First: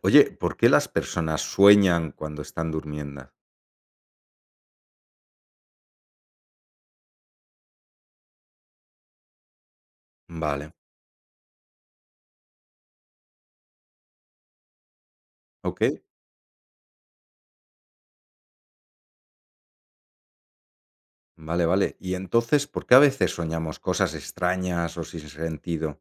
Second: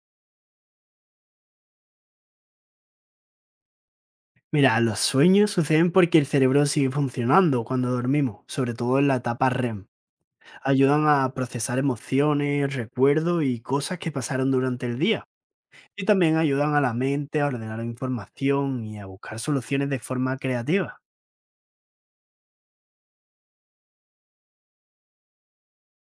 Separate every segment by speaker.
Speaker 1: Oye, ¿por qué las personas sueñan cuando están durmiendo?
Speaker 2: Mira, los sueños suceden porque el cerebro sigue funcionando cuando dormimos, sobre todo en la etapa REM.
Speaker 1: Vale,
Speaker 2: Ayudan a procesar emociones, recuerdos y cosas que pasaron durante el día.
Speaker 1: ok,
Speaker 2: Y también ayudan a la mente a ordenar información y a buscar soluciones de forma creativa.
Speaker 1: vale, vale. Y entonces, ¿por qué a veces soñamos cosas extrañas o sin sentido?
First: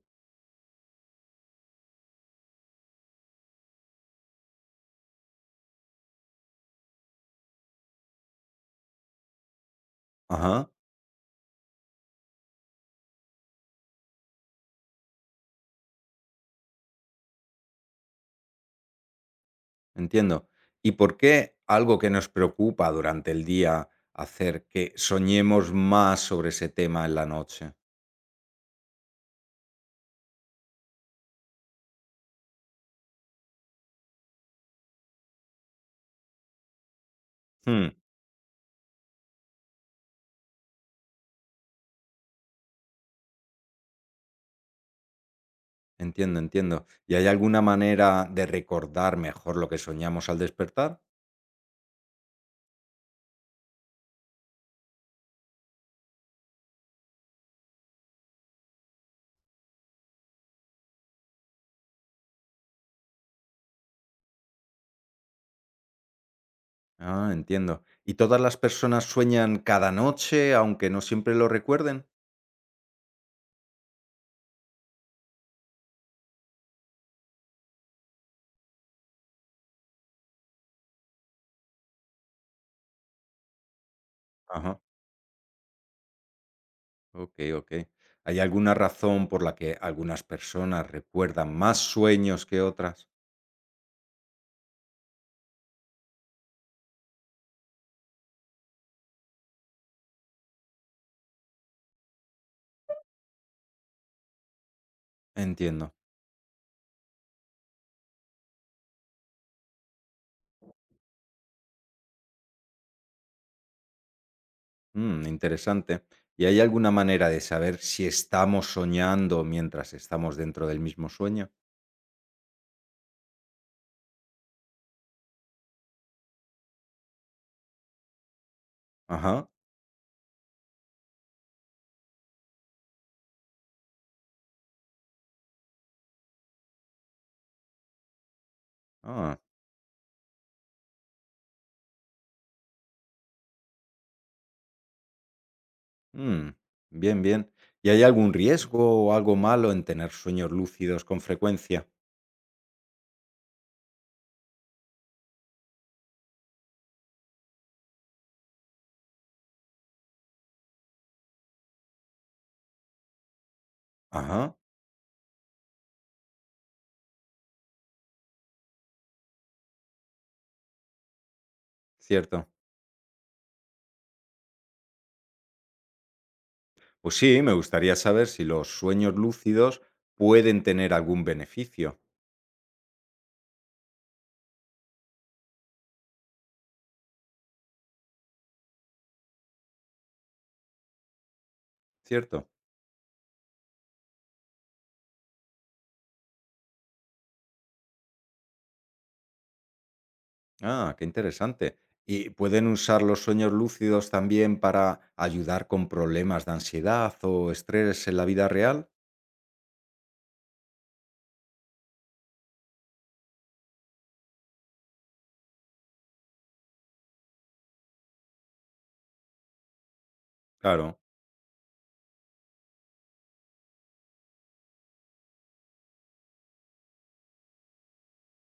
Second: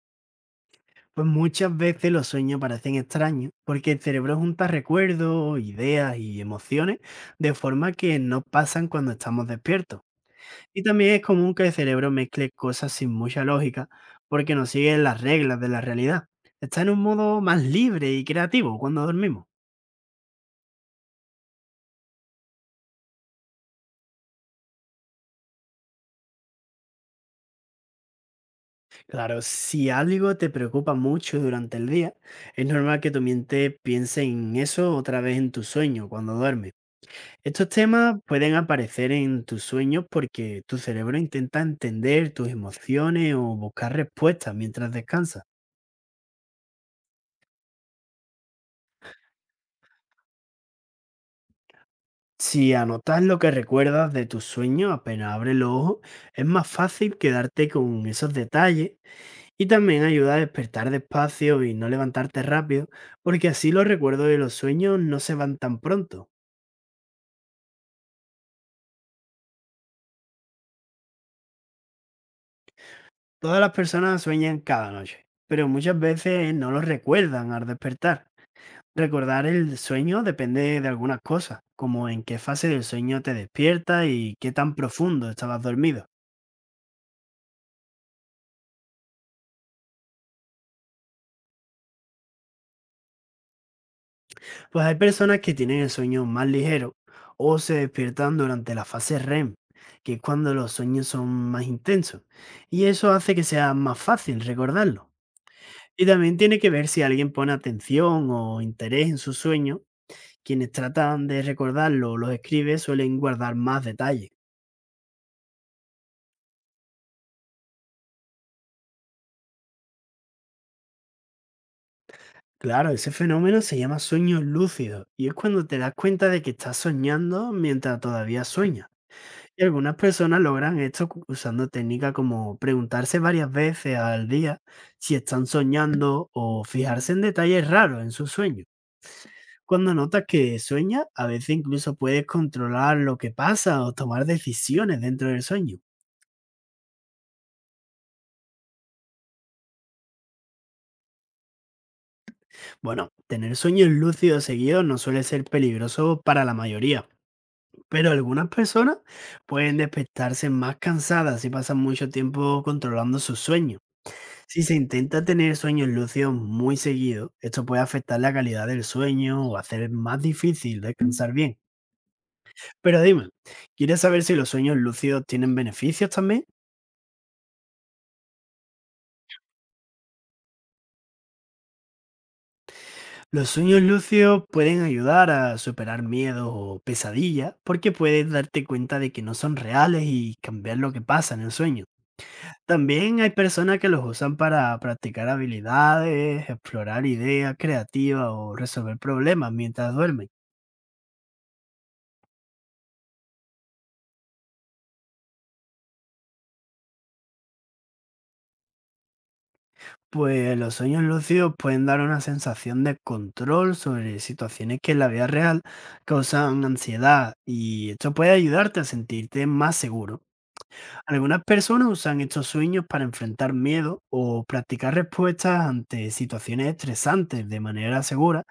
Speaker 2: Pues muchas veces los sueños parecen extraños porque el cerebro junta recuerdos, ideas y emociones de forma que no pasan cuando estamos despiertos.
Speaker 1: Ajá,
Speaker 2: Y también es común que el cerebro mezcle cosas sin mucha lógica porque no sigue las reglas de la realidad. Está en un modo más libre y creativo cuando dormimos.
Speaker 1: entiendo. ¿Y por qué algo que nos preocupa durante el día hacer que soñemos más sobre ese tema en la noche?
Speaker 2: Claro, si algo te preocupa mucho durante el día, es normal que tu mente piense en eso otra vez en tu sueño cuando duermes. Estos
Speaker 1: Hmm,
Speaker 2: temas pueden aparecer en tus sueños porque tu cerebro intenta entender tus emociones o buscar respuestas mientras descansas.
Speaker 1: entiendo, entiendo. ¿Y hay alguna manera de recordar mejor lo que soñamos al despertar?
Speaker 2: Si anotas lo que recuerdas de tus sueños apenas abres los ojos, es más fácil quedarte con esos detalles, y también ayuda a despertar despacio y no levantarte rápido, porque así los recuerdos de los sueños no se van tan pronto.
Speaker 1: Ah, entiendo. ¿Y todas las personas sueñan cada noche, aunque no siempre lo recuerden?
Speaker 2: Todas las personas sueñan cada noche, pero muchas veces no los recuerdan al despertar. Recordar el sueño depende de algunas cosas, como en qué fase del sueño te despiertas y qué tan
Speaker 1: Ajá,
Speaker 2: profundo estabas dormido.
Speaker 1: okey, okey. ¿Hay alguna razón por la que algunas personas recuerdan más sueños que otras?
Speaker 2: Pues hay personas que tienen el sueño más ligero o se despiertan durante la fase REM, que es cuando los sueños son más intensos, y eso hace que sea más fácil recordarlo.
Speaker 1: Entiendo.
Speaker 2: Y también tiene que ver si alguien pone atención o interés en su sueño. Quienes tratan de recordarlo o los escribe suelen guardar más detalles.
Speaker 1: Mm, interesante. ¿Y hay alguna manera de saber si estamos soñando mientras estamos dentro del mismo sueño?
Speaker 2: Claro, ese fenómeno se llama sueños lúcidos, y es cuando te das cuenta de que estás soñando mientras todavía sueñas.
Speaker 1: Ajá,
Speaker 2: Y algunas personas logran esto usando técnicas como preguntarse varias veces al día si están soñando o fijarse en detalles raros en sus sueños.
Speaker 1: ah,
Speaker 2: Cuando notas que sueñas, a veces incluso puedes controlar lo que pasa o tomar decisiones dentro del sueño.
Speaker 1: mm, bien, bien. ¿Y hay algún riesgo o algo malo en tener sueños lúcidos con frecuencia?
Speaker 2: Bueno, tener sueños lúcidos seguidos no suele ser peligroso para la mayoría, pero algunas personas pueden despertarse más cansadas si pasan mucho tiempo controlando sus sueños.
Speaker 1: Ajá,
Speaker 2: Si se intenta tener sueños lúcidos muy seguido, esto puede afectar la calidad del sueño o hacer más difícil descansar bien.
Speaker 1: cierto.
Speaker 2: Pero dime, ¿quieres saber si los sueños lúcidos tienen beneficios también?
Speaker 1: Pues sí, me gustaría saber si los sueños lúcidos pueden tener algún beneficio,
Speaker 2: Los sueños lúcidos pueden ayudar a superar miedos o pesadillas, porque puedes darte cuenta de que no son reales y cambiar lo que pasa en el sueño.
Speaker 1: ¿cierto?
Speaker 2: También hay personas que los usan para practicar habilidades, explorar ideas creativas o resolver problemas mientras duermen.
Speaker 1: Ah, qué interesante. ¿Y pueden usar los sueños lúcidos también para ayudar con problemas de ansiedad o estrés en la vida real?
Speaker 2: Pues los sueños lúcidos pueden dar una sensación de control sobre situaciones que en la vida real causan ansiedad, y esto puede ayudarte a sentirte más seguro.
Speaker 1: Claro,
Speaker 2: Algunas personas usan estos sueños para enfrentar miedo o practicar respuestas ante situaciones estresantes de manera segura,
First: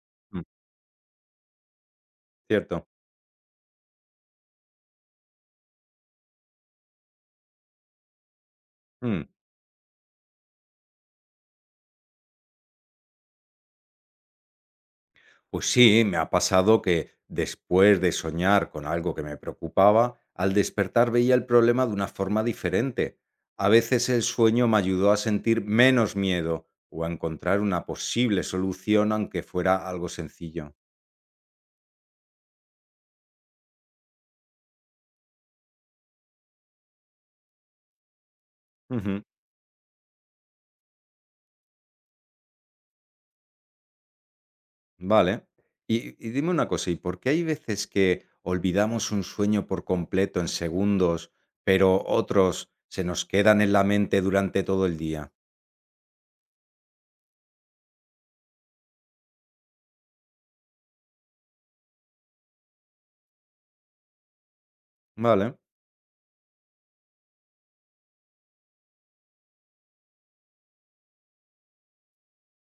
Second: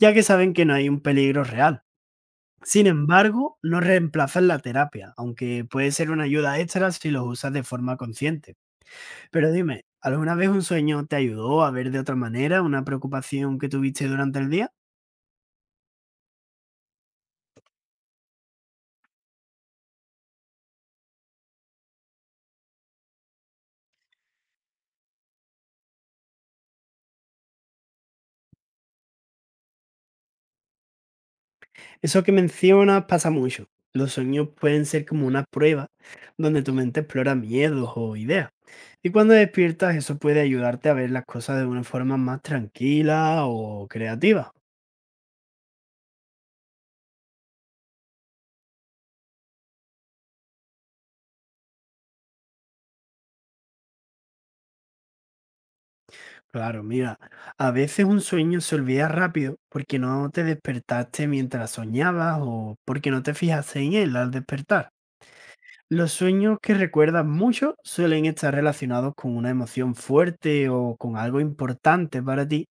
Speaker 2: ya que
Speaker 1: mm,
Speaker 2: saben que no hay un peligro real. Sin
Speaker 1: cierto.
Speaker 2: embargo, no reemplazan la terapia, aunque puede ser una ayuda extra si los usas de forma consciente.
Speaker 1: Mm,
Speaker 2: Pero dime, ¿alguna vez un sueño te ayudó a ver de otra manera una preocupación que tuviste durante el día?
Speaker 1: pues sí, me ha pasado que después de soñar con algo que me preocupaba, al despertar veía el problema de una forma diferente. A veces el sueño me ayudó a sentir menos miedo o a encontrar una posible solución, aunque fuera algo sencillo.
Speaker 2: Eso que mencionas pasa mucho. Los sueños pueden ser como una prueba donde tu mente explora miedos o ideas. Y cuando despiertas, eso puede ayudarte a ver las cosas de una forma más tranquila o creativa.
Speaker 1: Vale. Y dime una cosa, ¿y por qué hay veces que olvidamos un sueño por completo en segundos, pero otros se nos quedan en la mente durante todo el día?
Speaker 2: Claro, mira, a veces un sueño se olvida rápido porque no te despertaste mientras soñabas o porque no te fijaste en él al despertar.
Speaker 1: Vale,
Speaker 2: Los sueños que recuerdan mucho suelen estar relacionados con una emoción fuerte o con algo importante para ti,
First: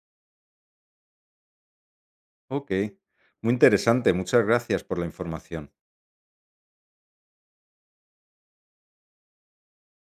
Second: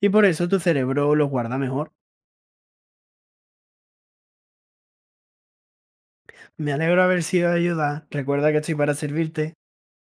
Speaker 2: y por eso tu cerebro los guarda mejor.
Speaker 1: ok. Muy interesante, muchas gracias por la información.
Speaker 2: Me alegro haber sido de ayuda. Recuerda que estoy para servirte.